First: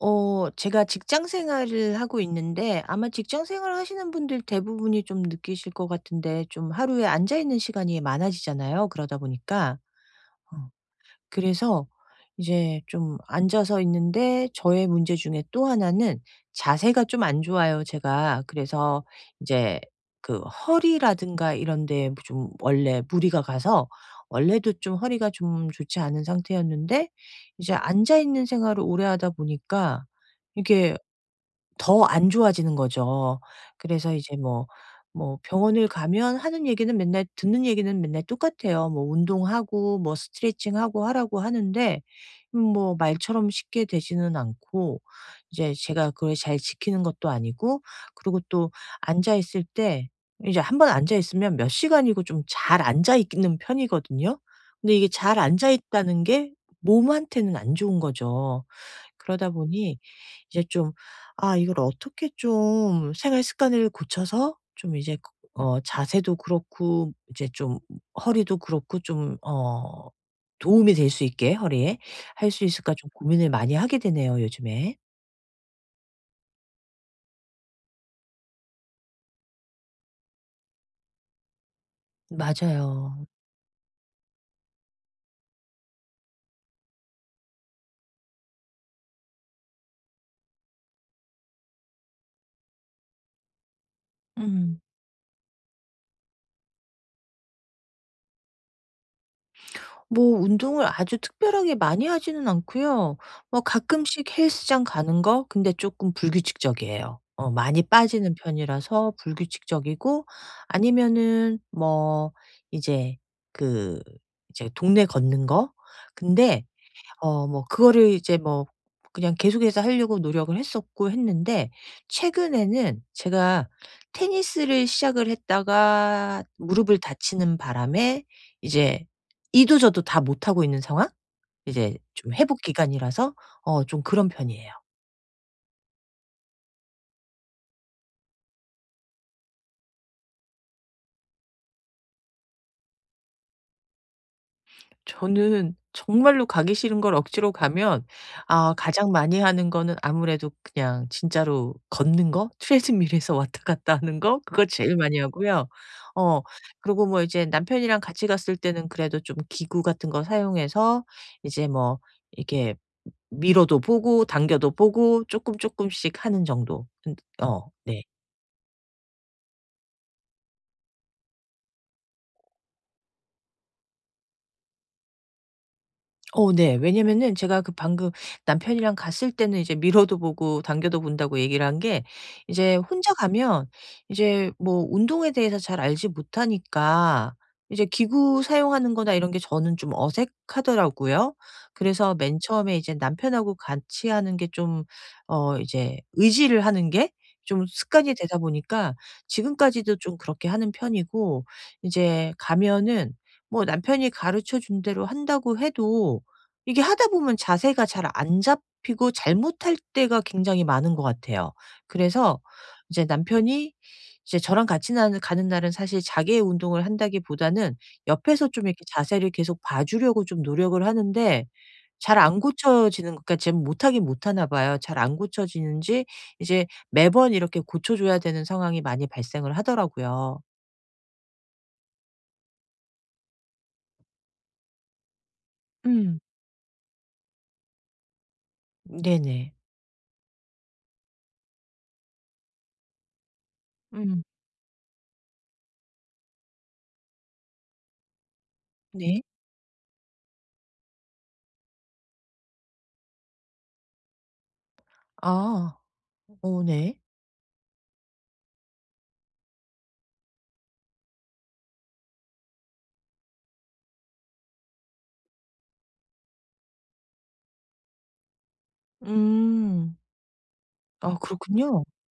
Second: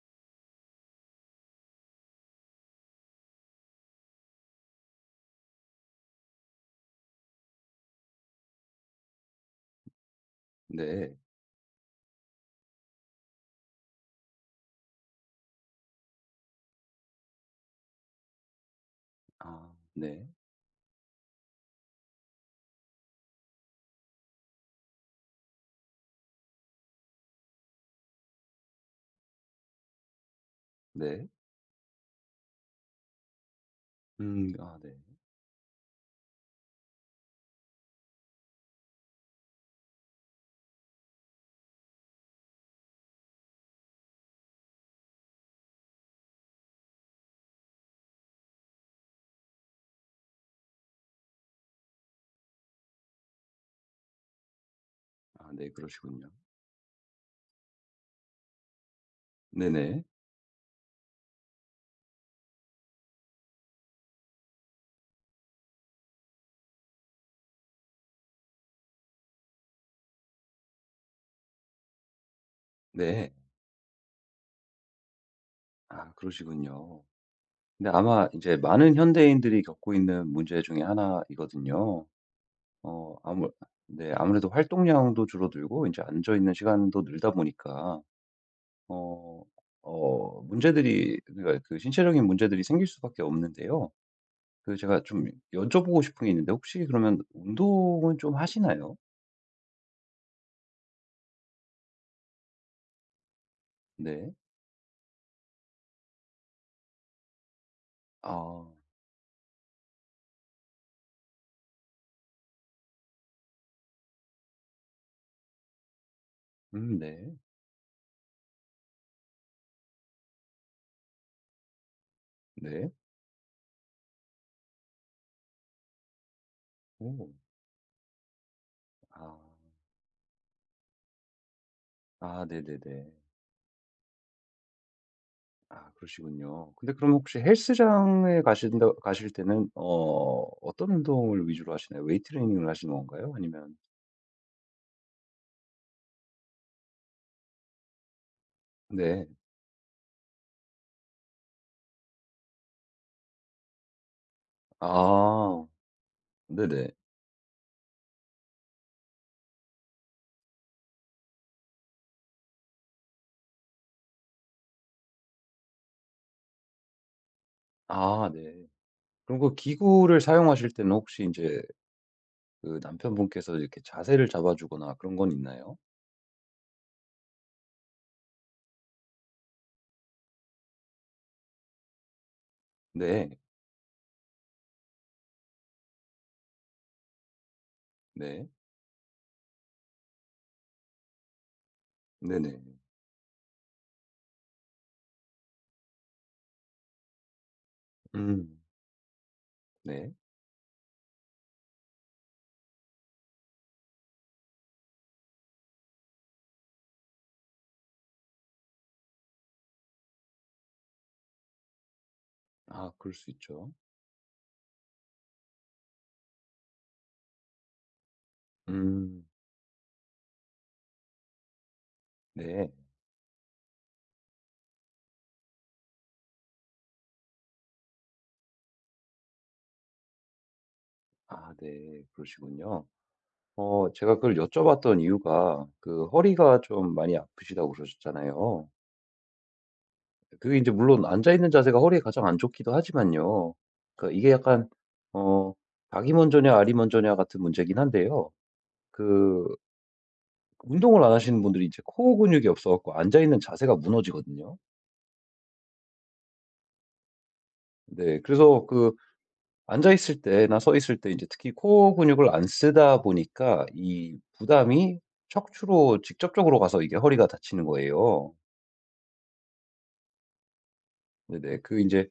제가 직장 생활을 하고 있는데 아마 직장 생활 하시는 분들 대부분이 좀 느끼실 것 같은데 좀 하루에 앉아 있는 시간이 많아지잖아요, 그러다 보니까. 어. 네. 그래서 이제 좀 앉아서 있는데 저의 문제 중에 또 하나는 자세가 좀 안 좋아요, 제가. 그래서 아 이제 네. 그 허리라든가 이런 데좀 원래 무리가 가서 원래도 좀 허리가 좀 좋지 않은 상태였는데 이제 앉아 있는 생활을 오래 하다 보니까 이게 네. 더 안 좋아지는 거죠. 그래서 이제 뭐 아 네. 뭐 병원을 가면 하는 얘기는 맨날, 듣는 얘기는 맨날 똑같아요. 뭐 운동하고 뭐 스트레칭하고 하라고 하는데 뭐 말처럼 쉽게 되지는 않고 이제 제가 그걸 잘 지키는 것도 아니고. 그리고 또 앉아 있을 때 이제 한 번 앉아 있으면 몇 시간이고 좀 잘 앉아 있는 편이거든요. 근데 이게 잘 아 네, 앉아 있다는 그러시군요. 게 몸한테는 안 좋은 거죠. 그러다 보니 네네. 이제 좀, 아 이걸 어떻게 좀 생활 습관을 고쳐서 좀 이제 그 자세도 그렇고 이제 좀 허리도 그렇고 좀 도움이 될 수 있게 허리에 할 수 있을까 좀 네. 고민을 많이 하게 되네요 요즘에. 아 그러시군요. 근데 아마 이제 많은 현대인들이 겪고 있는 문제 중에 하나이거든요. 어 맞아요. 아무 네, 아무래도 활동량도 줄어들고 이제 앉아 있는 시간도 늘다 보니까 어 문제들이 그러니까 그 신체적인 문제들이 생길 수밖에 없는데요. 그 음. 제가 좀 여쭤보고 싶은 게 있는데, 혹시 그러면 운동은 좀 하시나요? 뭐 운동을 아주 특별하게 많이 하지는 않고요. 뭐 네. 가끔씩 헬스장 가는 거, 근데 조금 불규칙적이에요. 어 많이 빠지는 아 편이라서 불규칙적이고 아니면은 뭐 이제 그 이제 동네 걷는 거. 근데 네. 뭐 그거를 이제 뭐 그냥 계속해서 하려고 노력을 했었고 했는데 네. 최근에는 제가 테니스를 시작을 했다가 무릎을 오. 다치는 바람에 이제 아. 이도 저도 다 못하고 있는 상황? 이제 좀 아 회복 네네네. 기간이라서 어 좀 그런 편이에요. 아 그러시군요. 근데 그럼 혹시 헬스장에 가신다 가실 때는 어떤 운동을 위주로 하시나요? 웨이트 트레이닝을 하시는 건가요? 아니면 저는 정말로 가기 싫은 걸 억지로 가면 아 가장 네. 많이 하는 거는 아무래도 그냥 진짜로 걷는 거? 트레드밀에서 왔다 갔다 하는 거? 그거 제일 많이 아. 하고요. 어. 네네. 그리고 뭐 이제 남편이랑 같이 갔을 때는 그래도 좀 기구 같은 거 사용해서 이제 뭐 이렇게 밀어도 보고 당겨도 보고 쪼끔 쪼끔씩 하는 정도. 근 어 네. 아 네. 그럼 그 기구를 사용하실 때는 혹시 이제 그 남편분께서 이렇게 자세를 잡아주거나 그런 건 있나요? 어 네. 왜냐면은 제가 그 방금 남편이랑 갔을 때는 이제 미러도 보고 당겨도 본다고 얘기를 한 게, 이제 혼자 네. 가면 이제 뭐 운동에 대해서 잘 알지 못하니까 이제 기구 네. 사용하는 거나 이런 게 저는 좀 어색하더라고요. 그래서 네 맨 네. 처음에 이제 남편하고 같이 하는 게 좀 어 이제 의지를 하는 게 좀 습관이 되다 음. 보니까 지금까지도 네. 좀 그렇게 하는 편이고 이제 가면은 뭐 남편이 가르쳐 준 대로 한다고 해도 이게 하다 보면 자세가 잘 안 잡히고 잘못할 때가 굉장히 많은 것 같아요. 그래서 아 이제 그럴 수 있죠. 남편이 이제 저랑 같이 나는 가는 날은 사실 자기의 운동을 한다기보다는 옆에서 좀 이렇게 음. 자세를 계속 봐 주려고 좀 노력을 하는데 잘 안 네. 고쳐지는, 그러니까 못하긴 못하나 봐요. 잘 안 고쳐지는지 이제 매번 이렇게 고쳐 줘야 되는 상황이 많이 발생을 하더라고요. 아 네, 그러시군요. 어 제가 그걸 여쭤봤던 이유가, 그 음. 허리가 좀 많이 아프시다고 그러셨잖아요. 네네. 그게 이제 물론 앉아 있는 자세가 허리에 가장 안 좋기도 하지만요. 그러니까 음. 이게 약간 어 닭이 먼저냐 알이 먼저냐 같은 문제긴 한데요. 네. 그 운동을 안 하시는 분들이 이제 코어 근육이 없어 갖고 앉아 있는 자세가 무너지거든요. 아. 오 네. 네. 그래서 그 앉아 있을 때나 서 있을 때 이제 특히 코어 근육을 안 쓰다 보니까 이 부담이 척추로 직접적으로 가서 이게 허리가 다치는 거예요. 음. 아 네네. 그 그렇군요. 이제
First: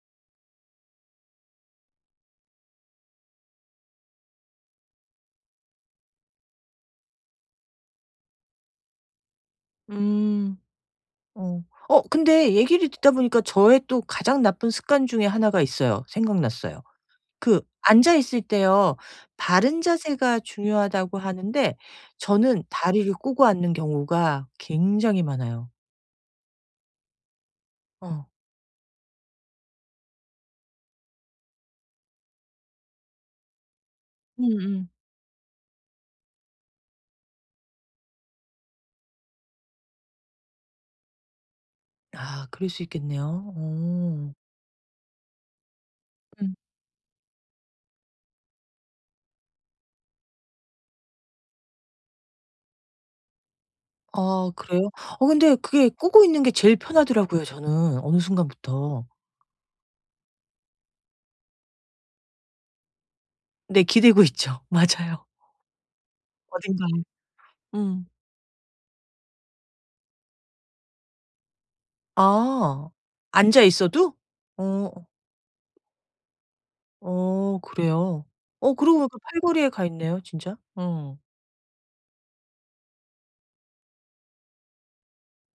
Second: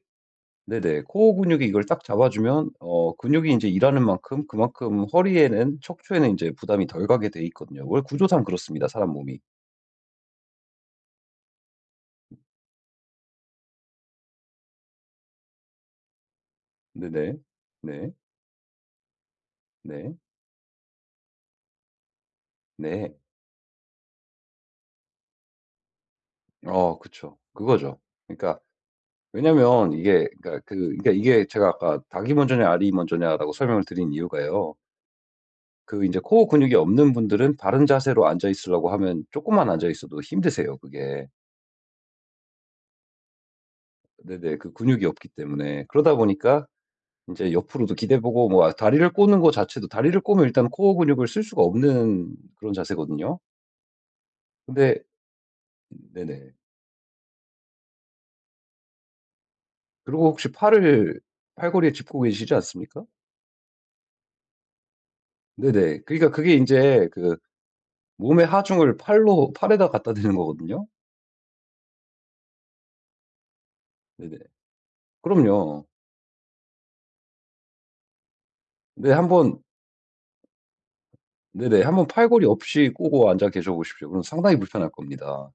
네네. 코어 근육이 이걸 딱 잡아주면 근육이 이제 일하는 만큼 그만큼 허리에는 척추에는 이제 부담이 덜 가게 돼 있거든요. 원래 구조상 그렇습니다, 사람 몸이. 음. 어. 어 근데 얘기를 듣다 보니까 저의 또 가장 나쁜 습관 중에 하나가 있어요. 생각났어요. 네네. 그 네. 앉아 있을 때요. 바른 네. 자세가 중요하다고 하는데 저는 다리를 네. 꼬고 앉는 경우가 굉장히 많아요. 어 그쵸. 그거죠. 어. 그러니까 왜냐면 이게 그러니까 이게 제가 아까 닭이 먼저냐 알이 먼저냐라고 설명을 드린 이유가요. 음음. 그 이제 코어 근육이 없는 분들은 바른 자세로 앉아 있으려고 하면 조금만 앉아 있어도 힘드세요, 그게. 아 그럴 수 있겠네요. 어. 네네. 그 근육이 없기 때문에. 그러다 음. 보니까 인제 옆으로도 기대보고 뭐 다리를 꼬는 거 자체도, 다리를 꼬면 일단 코어 근육을 쓸 수가 없는 그런 자세거든요. 아 그래요? 근데 어 근데 그게 꼬고 있는 게 네네. 제일 편하더라고요 저는 어느 순간부터. 그리고 혹시 팔을 팔걸이에 짚고 계시지 않습니까? 네 기대고 있죠. 맞아요. 네네. 그러니까 그게 어딘가에. 인제 그 음. 몸의 하중을 팔로 팔에다 갖다 대는 거거든요. 아. 앉아 있어도? 네네. 어. 그럼요. 어 그래요. 어 그러고 네 보니까 한번 팔걸이에 가 있네요 진짜. 어. 네네. 한번 팔걸이 없이 꼬고 앉아 계셔 보십시오. 그럼 상당히 불편할 겁니다.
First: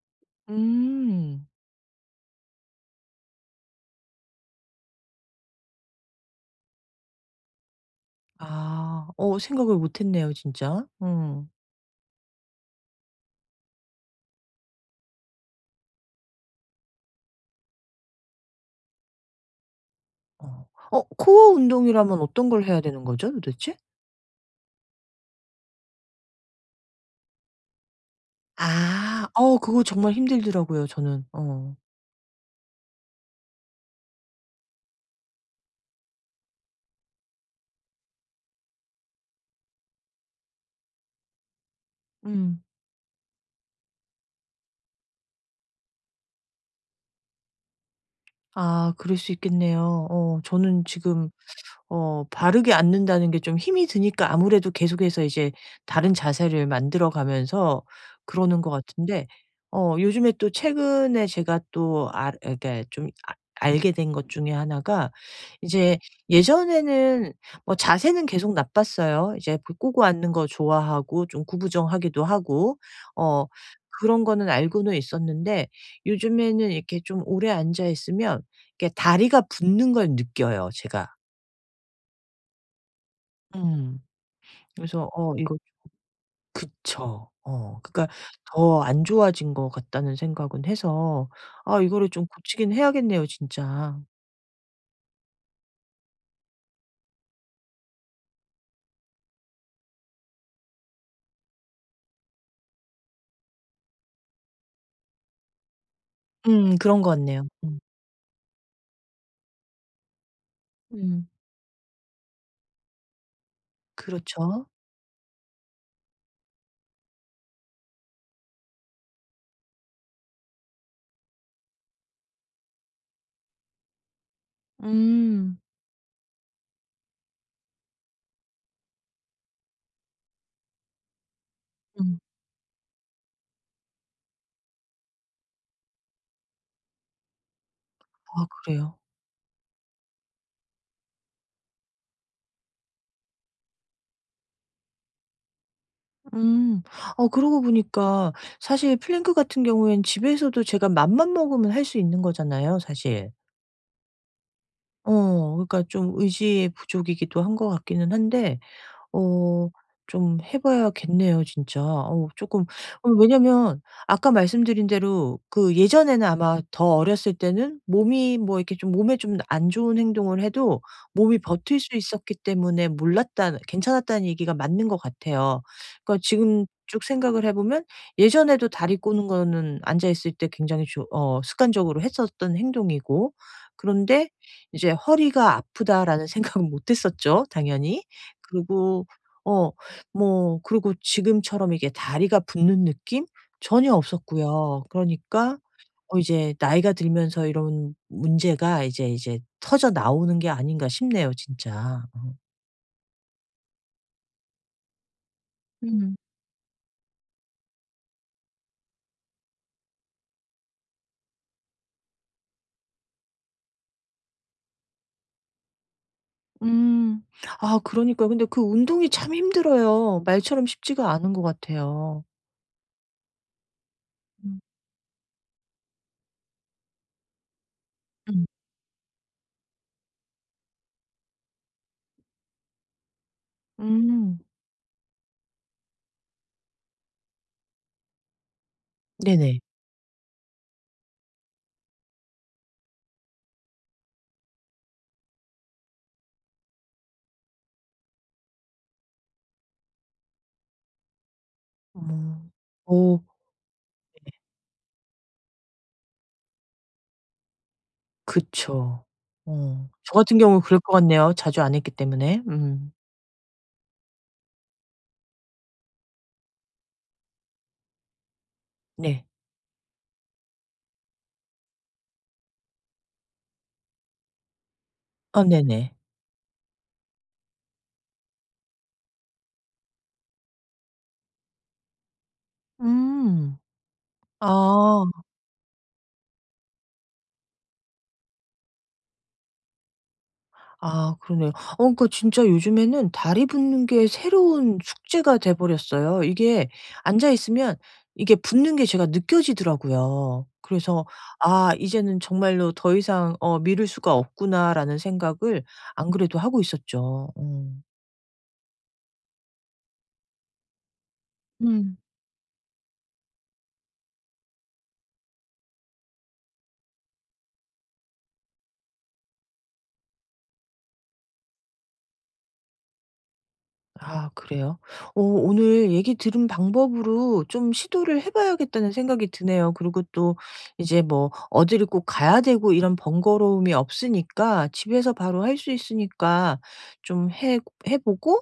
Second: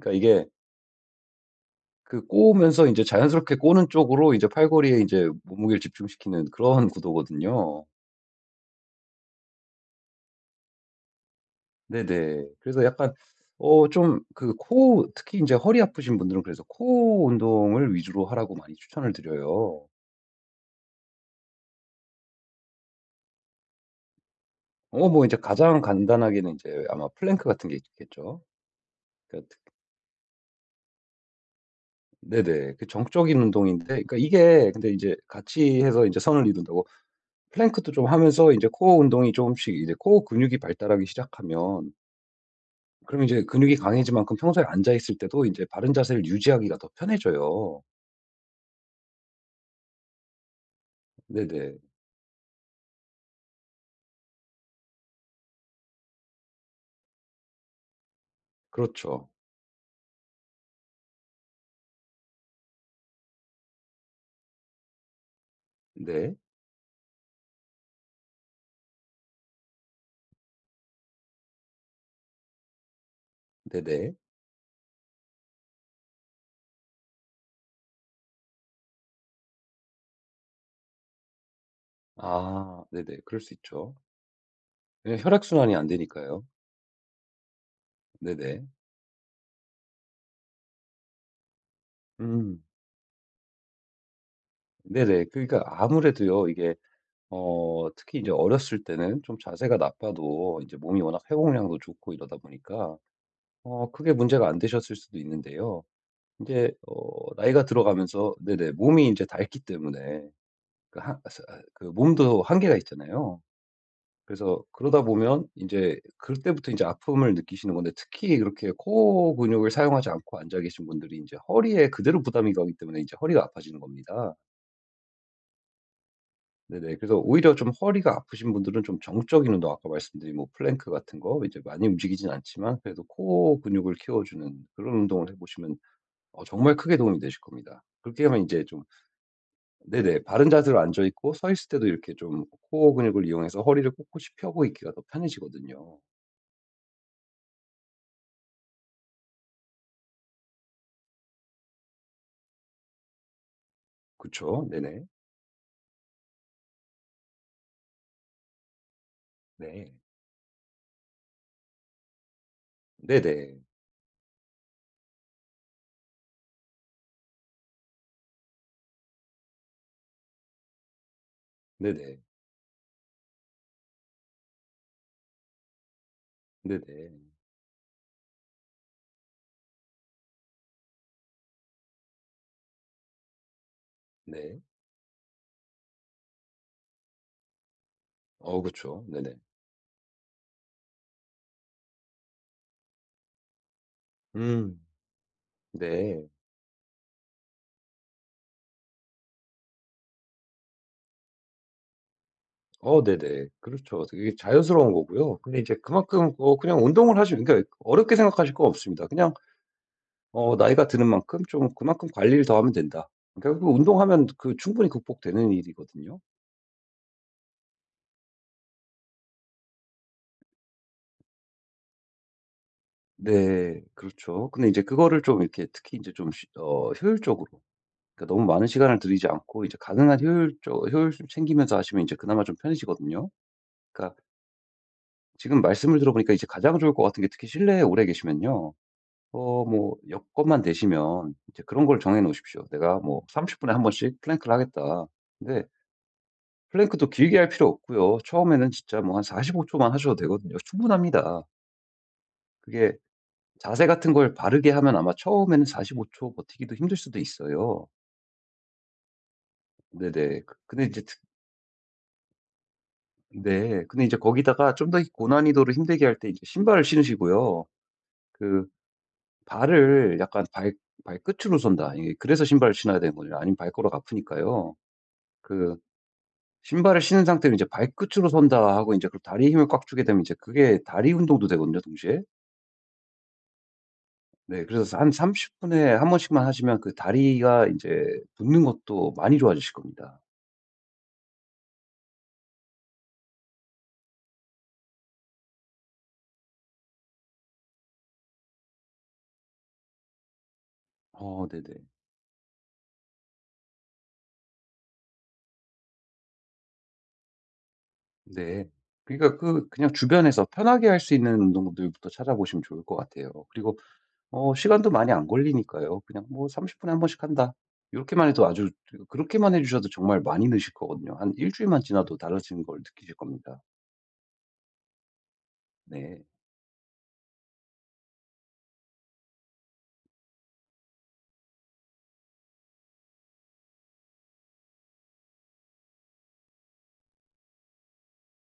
그러니까 이게 음. 그 꼬으면서 인제 자연스럽게 꼬는 쪽으로 이제 팔걸이에 인제 몸무게를 집중시키는 그런 구도거든요. 아. 어 생각을 못 했네요 진짜. 음. 네네. 그래서 약간 좀 그 코 특히 인제 허리 아프신 분들은 그래서 코어 운동을 위주로 하라고 많이 추천을 드려요. 어. 어 코어 운동이라면 어떤 걸 해야 되는 거죠 도대체? 인제 가장 간단하게는 인제 아마 플랭크 같은 게 있겠죠. 아. 그러니까 어 특 그거 정말 힘들더라고요 저는. 어. 네네. 그 정적인 운동인데, 그러니까 이게 근데 이제 같이 해서 인제 선을 이룬다고 플랭크도 좀 하면서 인제 코어 운동이 조금씩 이제 코어 근육이 발달하기 시작하면 음. 그럼 이제 근육이 강해지만큼 평소에 앉아 있을 때도 인제 바른 자세를 유지하기가 더 편해져요. 아 그럴 수 있겠네요. 어 저는 지금 네네. 어 바르게 앉는다는 게 좀 힘이 드니까 아무래도 계속해서 이제 다른 자세를 만들어 가면서 그러는 것 같은데 그렇죠. 어 요즘에 또 최근에 제가 또 알 그러니까 좀 아 알게 된 것 중에 하나가 이제 네. 예전에는 뭐 자세는 계속 나빴어요. 이제 그 꼬고 앉는 거 좋아하고 좀 구부정하기도 하고 어 네네. 그런 거는 알고는 있었는데 요즘에는 이렇게 좀 오래 앉아 있으면 이렇게 다리가 붓는 걸 느껴요 제가. 아 네네. 그럴 수 있죠. 음. 그래서 예, 어 이거 혈액순환이 안 되니까요. 그쵸. 어 그러니까 네네. 더 안 좋아진 것 같다는 생각은 해서 아 이거를 좀 음. 고치긴 해야겠네요 진짜. 네네. 그러니까 아무래도요 이게 특히 이제 어렸을 때는 좀 자세가 나빠도 이제 몸이 워낙 회복량도 좋고 이러다 보니까 크게 문제가 안 되셨을 수도 있는데요. 이제 그런 것 같네요. 나이가 음. 들어가면서 네네 몸이 이제 닳기 때문에 그한 음. 아 그 몸도 한계가 있잖아요. 그렇죠. 그래서 그러다 보면 이제 그때부터 이제 아픔을 느끼시는 건데, 특히 그렇게 코어 근육을 사용하지 않고 앉아 계신 분들이 이제 허리에 그대로 부담이 가기 때문에 이제 허리가 아파지는 겁니다. 음. 네네. 그래서 오히려 좀 허리가 아프신 분들은 좀 정적인 운동, 아까 말씀드린 뭐 플랭크 같은 거, 이제 많이 음. 움직이진 않지만 그래도 코어 근육을 키워주는 그런 운동을 해 보시면 정말 크게 도움이 되실 겁니다. 그렇게 하면 이아 제 좀 그래요? 네네. 바른 자세로 앉아 있고 서 있을 때도 이렇게 좀 코어 근육을 이용해서 허리를 꼿꼿이 펴고 있기가 더 편해지거든요. 음. 어 그러고 보니까 사실 플랭크 같은 경우에는 집에서도 제가 맘만 먹으면 할 수 있는 거잖아요 사실. 그쵸. 네네. 어 그러니까 좀 의지의 부족이기도 한 것 같기는 한데 어 네. 좀 해 봐야겠네요 진짜. 어 조금 어 네네. 왜냐면 아까 말씀드린 대로 그 예전에는 아마 더 어렸을 때는 몸이 뭐 이렇게 좀 몸에 좀 안 좋은 행동을 해도 몸이 버틸 수 네네. 있었기 때문에 몰랐다는, 괜찮았다는 얘기가 맞는 것 같아요. 그러니까 지금 쭉 네네. 생각을 해 보면 예전에도 다리 꼬는 거는 앉아 있을 때 굉장히 조 어 습관적으로 했었던 행동이고 그런데 네. 이제 '허리가 아프다.'라는 생각은 못 했었죠 당연히. 어 그쵸. 그리고 네네. 어 뭐 그리고 지금처럼 이게 다리가 붓는 느낌? 전혀 음. 없었고요. 그러니까 어 네. 이제 나이가 들면서 이런 문제가 이제 터져 나오는 게 아닌가 싶네요 진짜. 네네. 그렇죠. 되게 자연스러운 거고요. 근데 이제 음. 그만큼 그냥 운동을 하시면, 그러니까 어렵게 생각하실 거 없습니다. 그냥 나이가 드는 만큼 좀 그만큼 관리를 더 하면 된다. 그러니까 그 운동하면 그 충분히 극복되는 일이거든요. 음. 아 그러니까요. 근데 그 운동이 참 힘들어요. 말처럼 쉽지가 않은 것 같아요. 네. 그렇죠. 음 근데 이제 그거를 좀 이렇게 특히 이제 좀 쉬 어 효율적으로, 그러니까 너무 음. 많은 시간을 들이지 않고 이제 가능한 효율 좀 챙기면서 하시면 이제 그나마 좀 편해지거든요. 그러니까 음. 지금 말씀을 들어보니까 이제 가장 좋을 것 같은 게, 특히 실내에 오래 계시면요. 네네. 여건만 되시면 이제 그런 걸 정해 놓으십시오. 내가 뭐 30분 분에 한 번씩 플랭크를 하겠다. 근데 플랭크도 길게 할 필요 없고요. 처음에는 진짜 뭐 한 45초 초만 하셔도 되거든요. 충분합니다. 음. 그게 어 자세 같은 걸 바르게 하면 아마 처음에는 45초 버티기도 힘들 수도 있어요. 그쵸. 어. 저 같은 네네. 그 경우는 그럴 근데 것 이제 특 같네요 자주 안 했기 때문에. 음. 네. 근데 이제 거기다가 좀 더 고난이도를 힘들게 할 때 이제 신발을 신으시고요. 그 네. 발을 약간 발 발끝으로 선다. 이게 그래서 신발을 신어야 되는거요, 아니면 발가락 아프니까요. 어 그 네네. 신발을 신은 상태로 이제 '발끝으로 선다.' 하고 이제 그 다리에 힘을 꽉 주게 되면 이제 그게 다리 운동도 되거든요, 동시에. 음. 네, 그래서 아. 한 30분 분에 한 번씩만 하시면 그 다리가 이제 붓는 것도 많이 좋아지실 겁니다. 아 그러네요. 어 그러니까 진짜 요즘에는 다리 붓는 게 새로운 숙제가 돼 버렸어요. 이게 앉아 있으면 이게 붓는 게 제가 느껴지더라고요. 그래서 어 '아 네네. 이제는 정말로 더 이상 어 미룰 수가 없구나.'라는 생각을 안 그래도 하고 있었죠. 어. 네. 그러니까 그 그냥 주변에서 편하게 할 수 있는 음. 운동들부터 찾아보시면 좋을 것 같아요. 그리고 시간도 많이 안 걸리니까요. 그냥 뭐 30분 분에 한 번씩 한다. 이렇게만 해도 아주 그렇게만 해 주셔도 정말 많이 느실 거거든요. 한 일 주일만 지나도 달라지는 걸 느끼실 겁니다. 아 그래요? 어 오늘 얘기 네. 들은 방법으로 좀 시도를 해 봐야겠다는 생각이 드네요. 그리고 또 이제 뭐 어디를 꼭 가야 되고 이런 번거로움이 없으니까 집에서 바로 할 수 있으니까 좀 해 해 보고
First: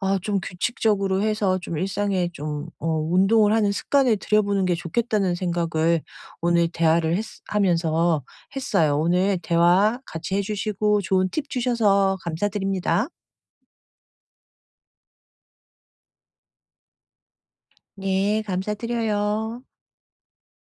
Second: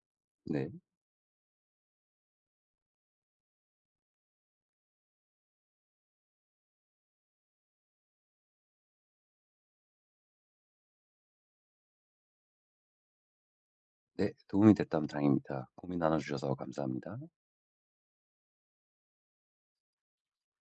아 좀 네. 규칙적으로 해서 좀 일상에 좀 어 운동을 하는 습관을 들여보는 게 좋겠다는 생각을 오늘 대화를 했 하면서 했어요. 오늘 대화 같이 해 주시고 좋은 팁 주셔서 감사드립니다. 네, 도움이 됐다면 다행입니다. 고민 나눠 주셔서 감사합니다. 네, 감사드려요.